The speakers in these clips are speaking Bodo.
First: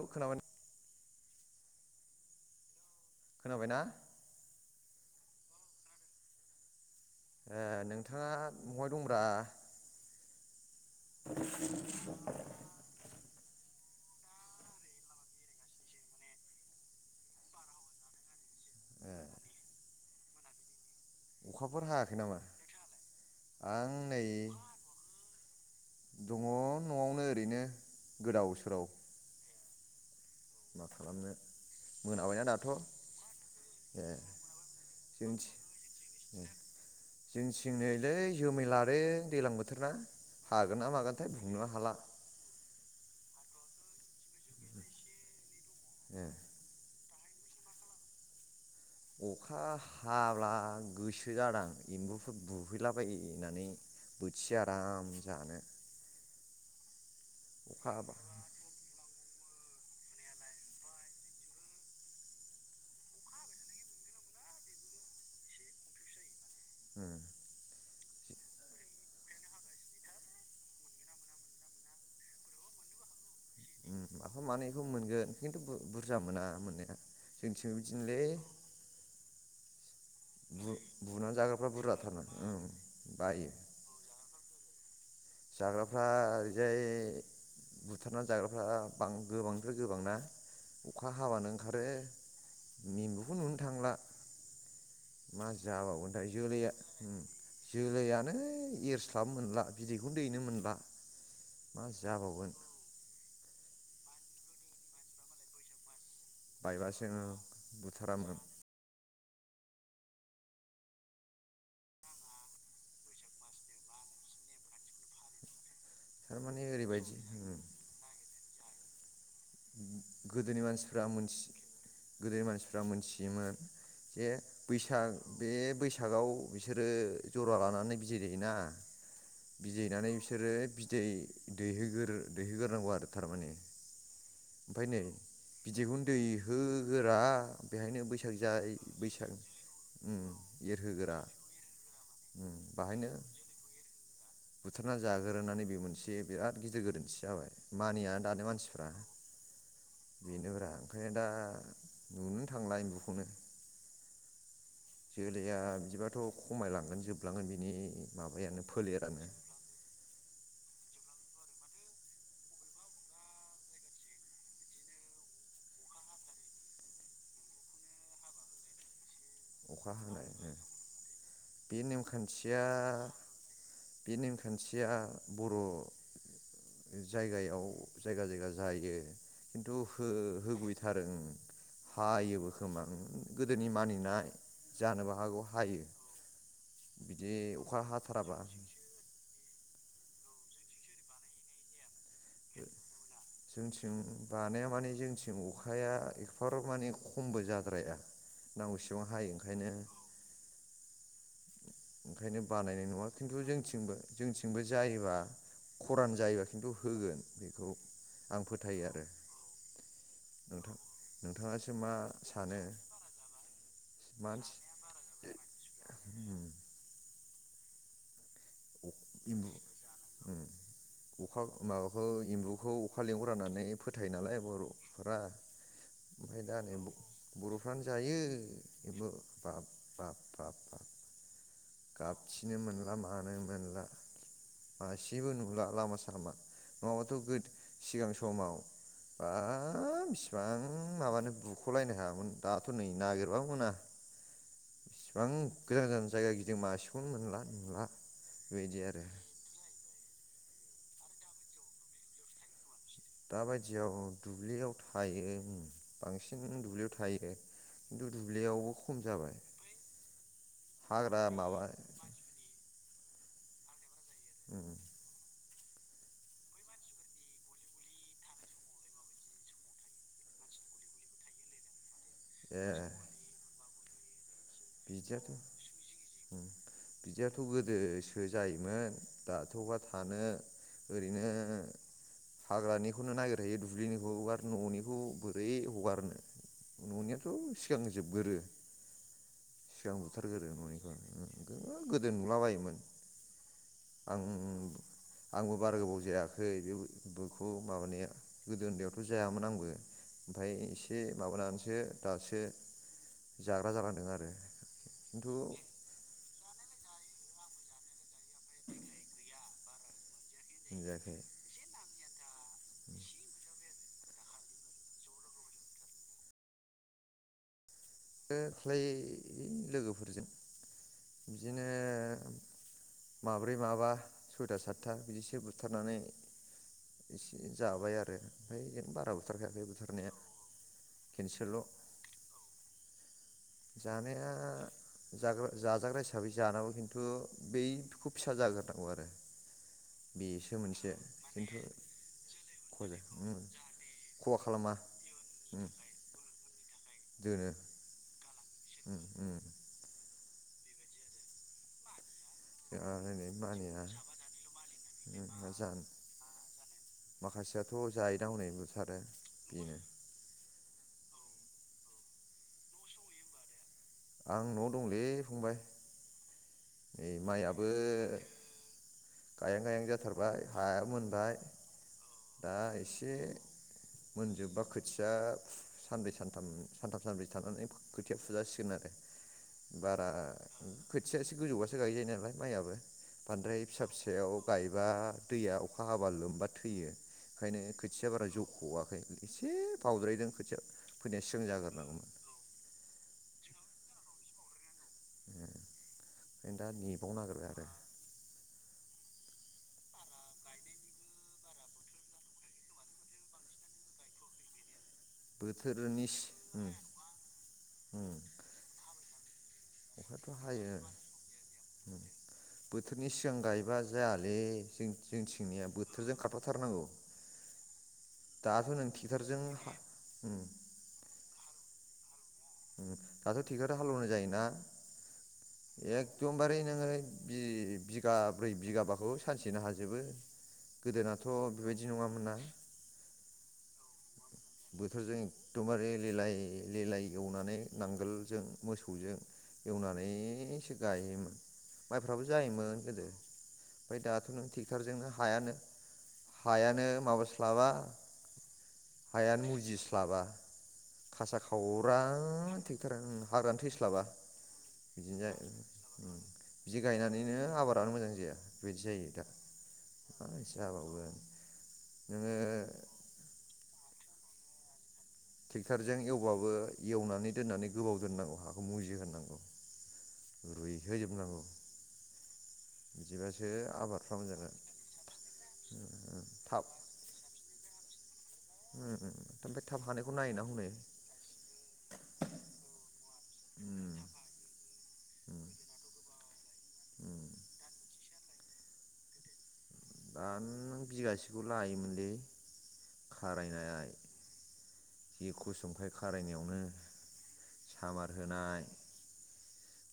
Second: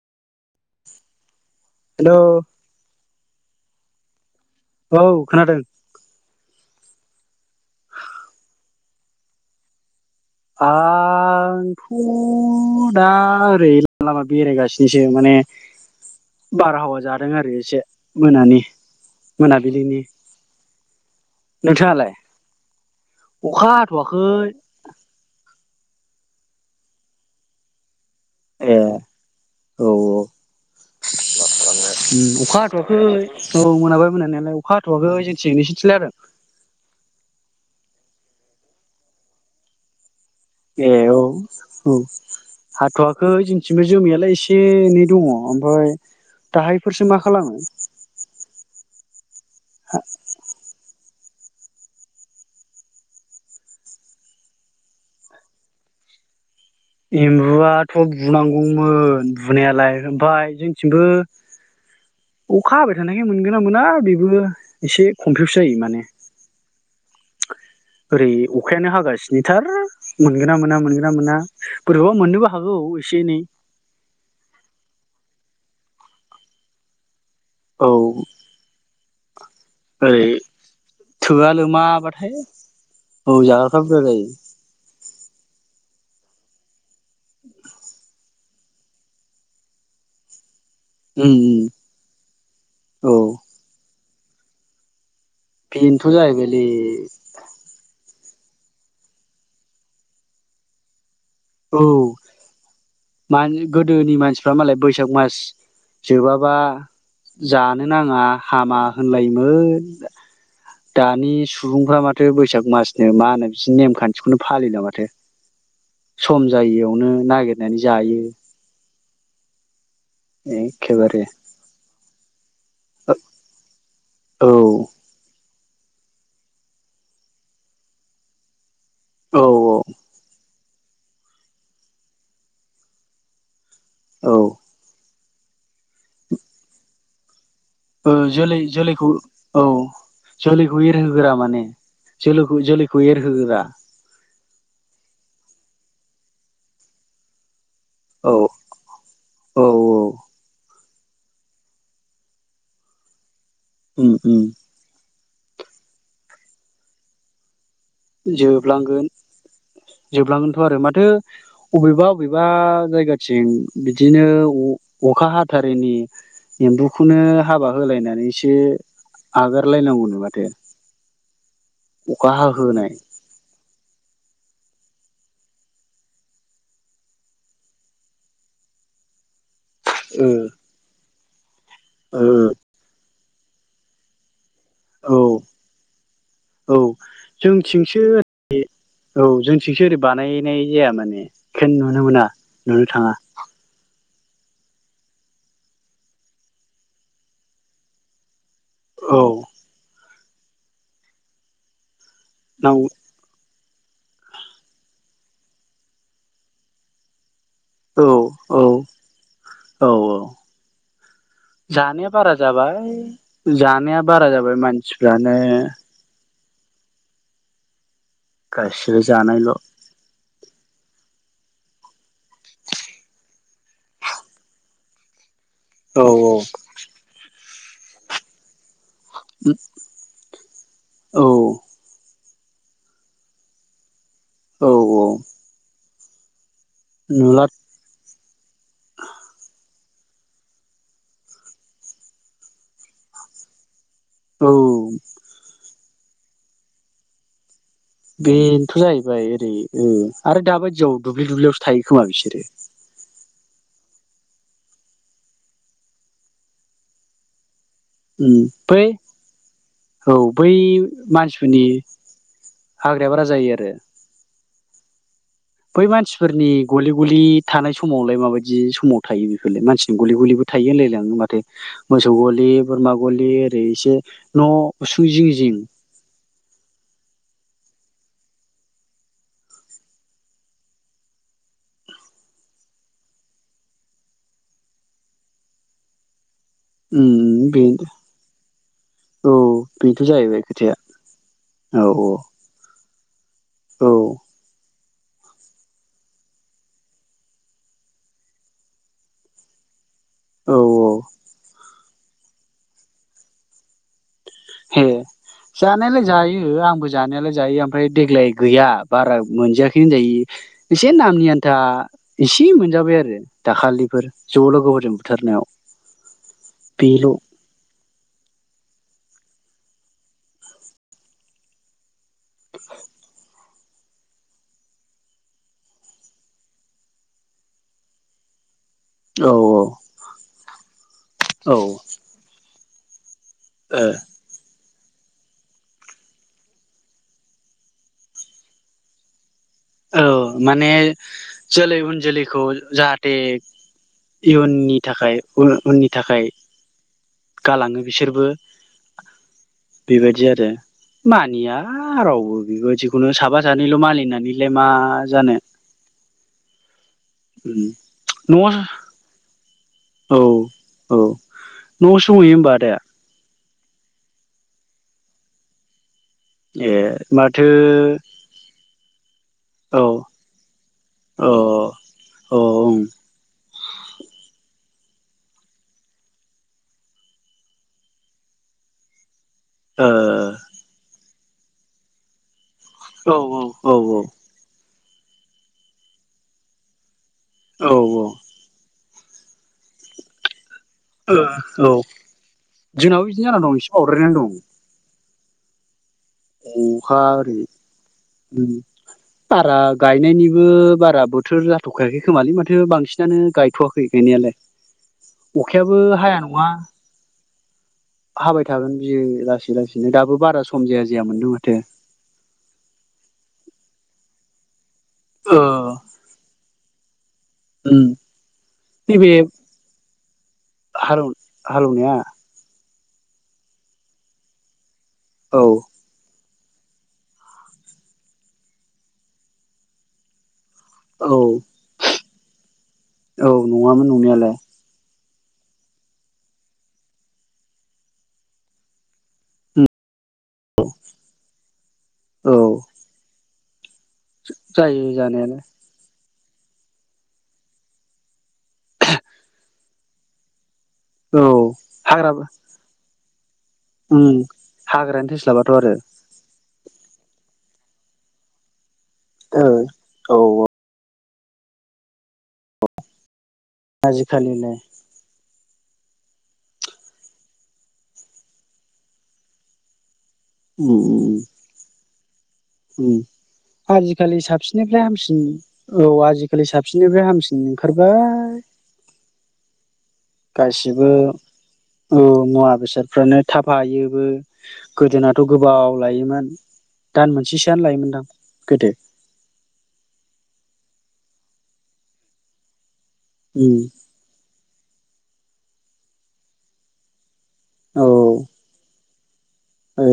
औ खोनाब हेल' खोनाबायना? औ खादों। ए नोंथाङा बहाय दंब्रा? आंथ' दा ओरै लामा बेरायगासिनोसो माने बारहावा जादों आरो एसे मोनानि ओ मोनाबिलिनि अखाफोर नोंथाङालाय हायाखै नामा अखा आं नै हाथ'वाखै। दङ न'आवनो ओरैनो। गोदाव ए सोराव औ औ मा मोनाबायना खालामनो अखा दाथ' हाथ'वाखै औ ए मोनाबाय मोनानालाय अखा हाथ'वाखै जोंथिं नोंसोरथिंलाय हादो? जोंन्थिं नैलै जोमै लादों दैलां बोथोर ना। हागोन ना ए औ मागोनथाय बुंनोनो हाला औ हाथ'आाखै जोंथिंबो जोमियाालाय एसे एनै दङ। ओमफाय दाहायफोरसो माख खालामो अखा हाब्ला गोसो सो जादां एम्बुफोर बुहैलाबायहैनानै बोथिसे आराम जानो। अखा एम्बुआथ' हाबा बुनांगौमोन। बुनायालाय ओमफाय जोंथिंबो अखा हाबाय थानायखाय मोनगोन ना मोना बेबो एसे कमफिउस जायो माने। उम ओरै अखायानो हागासिनोथार मोनगोना मोना मोनगोना मोना बोरैबा मोननोबो हागौ एसे एनै। उम माफा मानैखौ मोनगोन खिन्थु बु बुरजा मोना मोननाया। जोंथिबो औ बिदिनोलै ओरै बुनानै थोआ जाग्राफ्रा बुरजाथारना लोमाबाथाय ओं औ बायो जाग्राफ्रा बुरजा जायो। ‌ जाग्राफ्रा ओरैजाय बुथारना जाग्राफ्रा गोबांनिफ्राय गोबां ना अखा उम हाबानो उम ओंखारो औ मेम्बुखौनो नुनो थांला। मा बेनोथ' जाबावगोन दा जाहैबायलै जोलैया जोलैया नै एरस्लाब मोनला बिदैखौनो दैनो मोनला। मा औ जाबावगोन [unintelligible] गोदोनि मानसिफ्रा मालाय बैसाग मास जोबाबा बायबासो जानो नाङा बुथारामोन हामा होनलायोमोन दानि सुबुंफ्रा माथो बैसाग मासनो मा होनो बिनि नेमखान्थिखौनो फालिला माथो। सम थारमाने जायियावनो ओरैबायदि उम नागिरनानै जायो। गोदोनि मानसिफ्रा एखेबारे मोनसे गोदो मानसि फ्रा मोनथियोमोन जे औ बैसाग बे बैसागआव बिसोरो जरा लानानै बिदै दैयोना औ बिदै दैनानै बिसोरो बिदै दैहोगोर दैहोगोरनांगौ आरो थारमाने। औ ओमफ्राय नै बिदैखौनो दैहो गोरा औ जोलै जोलैखौ औ उम जोलैखौ एरहोगोरा माने उम जोलोखौ जोलैखौ बाहायनो एरहोगोरा बुथारना जाग्रोनानै बे मोनसे बिराद गिदिर गोरोन्थि जाबाय। मानिया औ दानि मानसिफ्रा औ बेनोब्रा। ओंखायनो दा नुनोनो थांला एम्बुखौनो। उम उम। जोलैया बिदिबाथ'खमायलांगोन जोबलांगोन बिनि माबायानो जोबलांगोन फोलेरानो जोबलांगोनथ' आरो मा थो अबेबा अबेबा जायगाथिं बिदिनो अ अखा हाथारैनि एम्बुखौनो हाबा होलायनानै सो अखा आगारलायनांगौनो माथो हानायानो अखा दा हाहोनाय बे नेमखान्थिया बर' जायगायाव जायगा जायगा जायो। खिन्थु हो ओ होफैथारो ओ। हायोबो ओ खोमा उम। गोदोनि मानिनाय जानोबो औ हागौ हायो औ बिदि अखा हाथाराबा सिंसो ओरै बानायनाय जाया माने खेन नुनो मोना। नुनो थाङा जोंथिं बानाया माने जोंथिं अखाया एकफाराब माने खमबो जाद्राया नांगौसेबां औ हायो ओंखायनो ओंखायनो बानायनाय नांगौ नङा खिन्थु जों थिंबो जोंथिंबो जायोबा खरान जायो खिन्थु होगोन बे औ औ औ औ नोंथां नोंथाङासो मा जानाया बारा सानो जाबाय जानाया बारा जाबाय मानसि मानसिफ्रानो गासिबो एम्बु जानायल' अखा माबाखौ इम्बुखौ अखा लेंहरा होननानै फोथाय नालाय बर'फोरा औ मायदा [unintelligible] बर'फ्रानो जायो एम्बु बाब बाब औ हाबथिनो मोनला मानो मोनला औ औ मासेबो नुला लामास नङाबाथ' गोद नुला सिगां स समाव बाब बिसिबां माबानो बुख'लायनो हायामोन दाथ' नै नागिरबाबो मोना। औ [unintelligible] बां गोजान गोजान जायगा गिदिं मासेखौनो मोनला नुला। बेनथ' बेबायदि आरो जाहैबाय ओरै उम आरो दाबायदियाव दुब्लि दुब्लियावसो थायो खोमा बिसोरो दाबादियाव दुब्लियाव थायो उम बांसिन दुब्लियाव थायो। खिन्थु उम दुब्लियावबो फै खम जाबाय औ बै हाग्रा माबा मानसिफोरनि हाग्राया बारा जायो आरो बै मानसिफोरनि गलि गलि थानाय समावलाय माबायदि समाव थायो बेफोरलाय मानसिनि गलि गलिबो थायो होनलायलाङो माथो। मोसौ गलि ए बोरमा गलि ओरै से न' उसुं बिदियाथ' जिं जिं बिदियाथ' गोदोसो जायोमोन दाथ'बा थानो ओरैनो हाग्रानिखौनो नागिरहैयो दुब्लिनिखौब [unintelligible] न'निखौ बोरै हगारनो उम न'नियाथ' बे सिगां जोबगोरो औ सिगां बेथ' जाहैबाय बुथारगोरो खोथाया न'निखौ उ गो औ गोदो नुलाबायोमोन। औ आं आंबो बारा गोबाव जायाखै बे बेखौ माबानाया गोदो उन्दैयावथ' जायामोन आंबो। ओमफाय औ औ एसे माबानानैसो दासो जाग्रा जालांदों आरो हे खिन्थु जानायालाय जायो आं आंबो जानायालाय जायो ओमफ्राय देग्लाय गैया बारा मोनजायाखै होनजायो। एसे मोनजायाखै नामनि आन्था इसे मोनजाबाय आरो दाखालिफोर ज' लोगोफोरजों बुथारनायाव बेल'। ओ ख्लै लोगोफोरजों बिदिनो माब्रै माबा सयथा सातथा बिदिसो बुथारनानै एसे जाबाय आरो। ओमफ्राय बिदिनो बारा औ बुथाराखै बुथारनाया केन्सेल। औ ओ जानाया जाग्रा जाजाग्रा हिसाबै जानांगौ खिन्थु बैखौ फिसा जाग्रोहोनांगौ आरो औ बेसो माने मोनसे खिन्थु जोलै उन जोलैखौ खजा जाहाथे उम खहा खालामा इयुननि थाखाय उन उम उननि थाखाय दोनो गालाङो बिसोरबो उम उम बेबाय दि आरो मानियाव राव बो जोंहा बेबायदिखौनो हनै साफा सानैल' मानिया मलिनानैलाय मा जानो? माखासेयाथ' जायोदा न' हनै बुथारो बेनो। औ औ न'आवसो दंहैयो होमबा आदाया? आं न'आव दंलै फंबाय। ए नै माथो माइयाबो गायहां औ गायहां जाथारबाय हाया अ मोनबाय औ दा ओं एसे मोनजोबबा खोथिया सानब्रै सानथाम सानथाम सानब्रै थानानै खोथिया फुजासिगोन आरो। ओ बारा औ फो [unintelligible] गोजौबासो गायजायो नालाय माइआबो औ बांद्राय फिसा फिसायाव गाय ब्ला दैया अखा हाबा लोमबा थैयो। ओंखायनो औ खोथिया बारा जौख'वा एसे बावद्रायदों खोथिया फोनाया सिगां औ जाग्रोनांगौमोन जोंनाबो बिदिनो जाना दं एसे बावद्रायनानै दं। [unintelligible] ओमफ्राय दा अखा नेबावनो आरि नागिरबाय आरो उम बारा गायनायनिबो बारा बोथोर जाथखायाखै खोमालै माथो बांसिनानो गायथवाखै गायनायालाय। अखायाबो बोथोरनि हाया नङा। उम उम हाबाय थागोन बियो लाासि अखायाथ हायो बोथोरनि सिगां गायबा जाया। दे जों ओ जोंनिथिंनिया बोथोरजों खारफा थारनांगौ। उम दाथ नों ट्रेक्टरजों [inaudible] हाल हालेवनाया। दाथ ट्रेक्टरजों हालेवनाय जायो ना? [inaudible] औ। एखदमबारे नोङो बि बिगाब्रै बिगाबाखौ सानसेनो हाजोबो। औ गोदोनाथ' बेबायदि नङामोन ना औ नङामोन नंनायालाय। बोथोरजों एखदमबारे लिलाय लिलाय एवनानै नांगोलजों मोसौजों एवनानै। मनैसो गायोमोन माइफ्राबो औ जायोमोन गोदो। [unintelligible] ओमफ्राय दाथ नों जायो ट्रेक्टरजोंनो जानायालाय हायानो। हायानो माबास्लाबा। [inaudible] हायानो मुजिस्लाबा। औ खासा खावरा हाग्राबो थि [unintelligible] हाग्रायानो थैस्लाबा उम हाग्रायानो बिदि थैस्लाबाथ' आरोखि। आरो बिदि गायनानैनो आबादानो मोजां जाया। बेबायदि जायो दा औ मा जाबावगोन। [inaudible] नोङो [inaudible] आजिखालिलाय। ट्रेक्टरजों एवबाबो एवनानै दोननानै गोबाव दोननांगौ हाखौ मुजिहांगौ। [inaudible] उम रुइहै उम जोबनांगौ। [inaudible] आजिखालि मोजां जागोन साबसिननिफ्राय हामसिन औ आजिखालि थाब साबसिननिफ्राय हामसिन। ओंखारबाय। [unintelligible] नायोना हनै गासिबो औ मुवा बेसादफ्रानो थाफायोबो गोदोनाथ गोबाव लायोमोन दान मोनसेसोआनो लायोमोनदां। गोदो। आं बिगासेखौ लायोमोनलै। [inaudible] उम खारायनाय। [inaudible] जि खस्थ' मोनखायो खारायनायावनो। [inaudible] औ सामार होनाय। [inaudible] ओ।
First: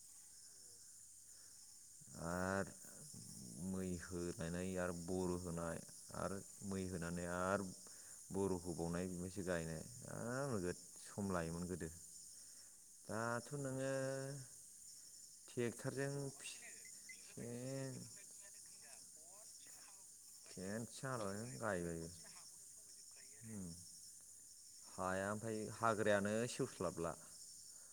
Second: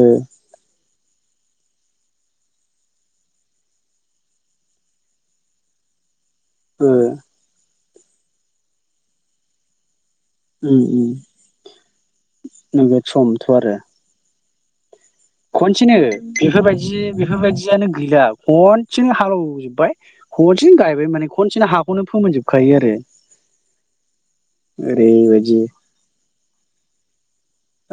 होनायनाय आरो बर' होनाय आरो। [inaudible] मै ओ होनानै आरो [inaudible] बर' होबावनाय बेनिफ्रायसो गायनाय। [unintelligible] नोगोद उम उम सम लायोमोन गोदो नैबे समथ' दाथ' आरो नोङो [inaudible] खनसेनो आरो ट्रेक्ट'रजों बेफोर बायदि बेफोर बायदियानो फेन गैला खन सेनो हालेवजोबबाय। खेनसेनो हालौनायानो गायबायबो। फोमोनजोबखायो आरो उम हाया ओरैबायदि ओमफाय हाग्रायानो सेवस्लाबला।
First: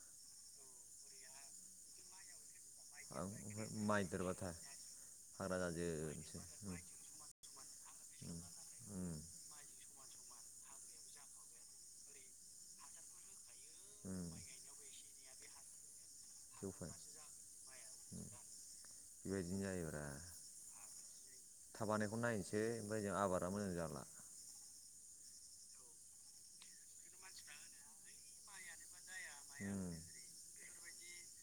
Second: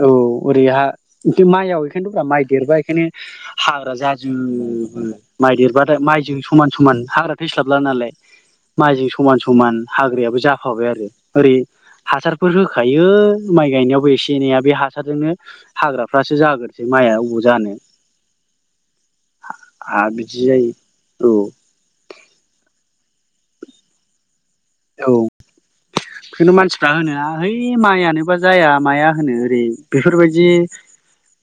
औ ओरैहा इथ' माइआव बेखायनोथ' ब्रा माइ देरबा इखोनो आं ओमफ्राय हाग्रा माइ देरबाथाय जाजोबो माइ हाग्रा देरबा जाजोबसै माइजों समान उम समान हाग्रा थैस्लाबला नालाय उम माइजों उम समान समान हाग्रा जाफाबाय आरो ओरै हासारफोर होखायो। माइ गायनायावबो उम एसे। बे हासारजोंनो हाग्रा फासो जाग्रोसै सेवबाय माइआ अबाव जानो। उम बेबायदिनो हा जायोब्रा बिदि जायो औ। खौ नायनोसै ओमफाय आबादा मोजां जाबा औ बेखायनो मानसिफ्रा होनो है माइआनोबा जाया माया। मा होनो ओरै उम बेफोर बायदि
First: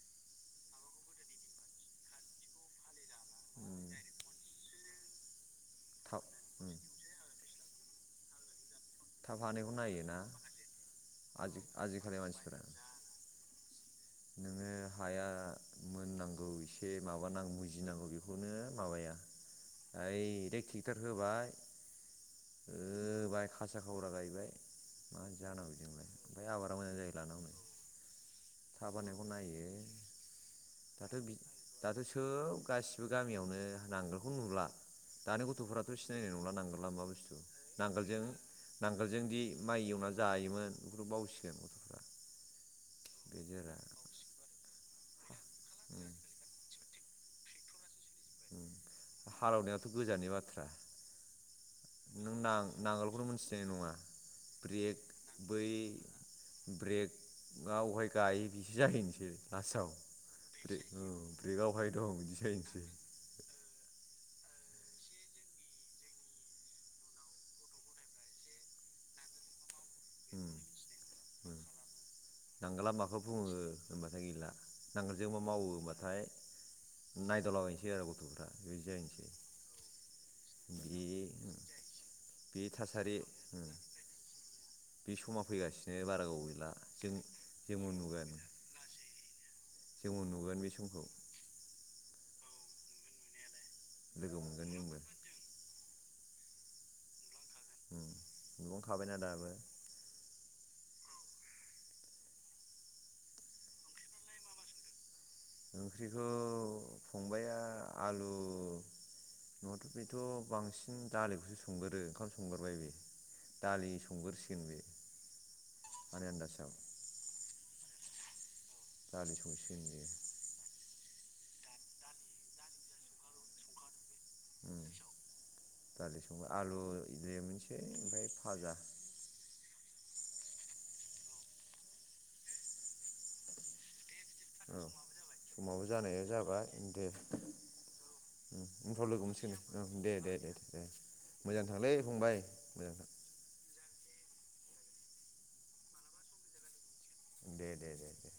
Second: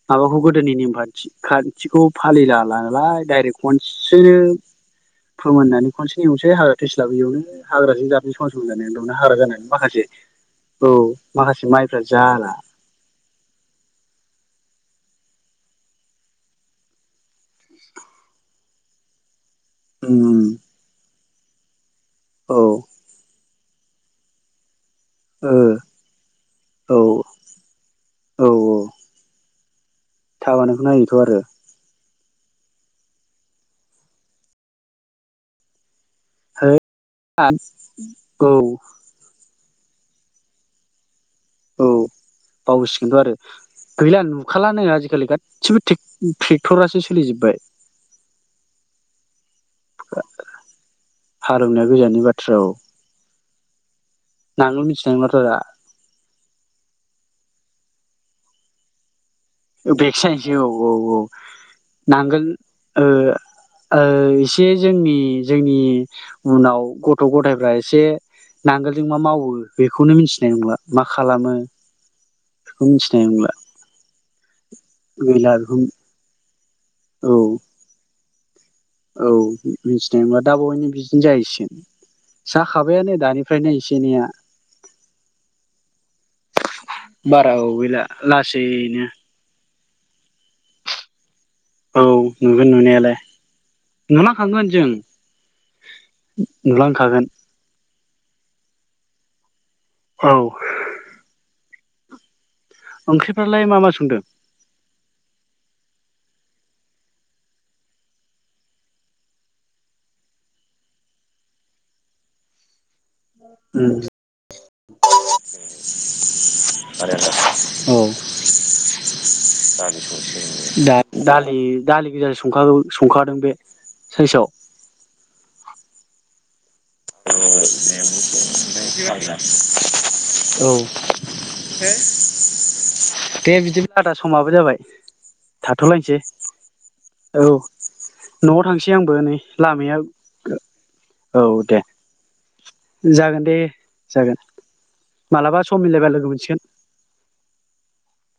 माबाखौ गोदोनि नेमखान्थि खान्थिखौ फालिला नालाय डायरेक्ट उम खनसेनो। फोमोननानै खनसे थाब एवसै उम हाग्रा थैस्लाबोआवनो। हाग्राजों जाब [unintelligible] [unintelligible] हाग्रा थाब जानानै हानायखौ माखासे नायोना औ आजि माखासे माइफ्रा आजिखालि जाला। मानसिफोरा नोङो हाया मोननांगौ एसे माबानांगौ मुजिनांगौ बेखौनो माबाया। उम डाइरेक टेक्टार होबाय। औ। होबाय खासा खावरा गायबाय। मा ओ जानांगौ बिदिजोंलाय ओमफ्राय आबादा मोजां औ जाहैलाना हनै। थाब हानायखौ नायो। थाब हानायखौ नायोथ' दाथ' आरो। दाथ' सोब गासिबो गामियावनो नांगोलखौ नुला दानि गथ'फोराथ' सिनायनाय नंला है नांगोल। मा मा बुस्थु नांगोलजों औ नांगोलजों दि माइ एवना जायोमोन बेखौ बावसिगोन। औ। गथ'फ्रा बावसिगोनथ' आरो गैला नुखालानो आ आजिखालि गासैबो उम टेक्टरासो सोलिजोबबाय। होम हालेवनायाथ' गोजाननि बाथ्रा। रोंनाया गोजाननि बाथ्रा औ। दे नङा। नांगोल ब्रेक मिथिनाय नंलाथ' दा बै ब्रेक ना अहाय गायो बिसो जाहैनोसै। लास्टआव ब्रेकसो जाहैनोसै ब्रेक औ औ औ ब्रेकआवहाय दं बिदि नांगोल जाहैनोसै ओ उम ओ एसे जोंनि जोंनि उनाव गथ' गथायफ्रा एसे नांगोलजों मा मावो बेखौनो मिथिनाय नंला मा उम खालामो। बेखौ नांगोला माखौ मिथिनाय बुङो नंला होनबाथाय नांगोलजोंबा गैला मावो बेखौ होमबाथाय औ नायदावलाबायनोसै आरो गथ'फोर औ मिथिनायबा दाबावैनो बे बिदिनो जाहैसिगोन बे थासारि जाखाबायानोन उम दानिफ्रायनो एसे एनैया। ला बारा गोबाव गैला लासैनो जोंबो नुगोन बे समखौ। औ नुगोन नुनायालाय। लोगो मोनगोन नुलांखागोन जों। जोंबो नुलांखागोन। नुहांखाबायना दाबो। औ। ओंख्रिफ्रालाय मा मा संदों? ओंख्रिखौ फंबायआ आलु न इथ' बांसिन दालिखौसो संग्रोदो ओंखाम संगोरबाय बे। दालि उम संगोरसिगोन बे आंनि आन्दासाव औ। दालि संसिगोन दालि बियो संसिगोन बियो दा इ दालि गोजा संखागौ संखादों बे। साइसाव। उम दालि संबा आलु लेमनोसै ओमफ्राय फाजा [unintelligible] औ। दे बिदिब्ला आदा समाबो जाबाय औ समाबो थाथ'लायनोसै जानाया जाबाय दे औ न'आव थांसै उनफ्राव आंबो लोगो नै लामाया हमसिगोन दे दे दे दे औ मोजां दे थांलै फंबाय मोजांथां जागोन दे जागोन मालाबा सम मिलायबा लोगो मोनसिगोन दे दे दे दे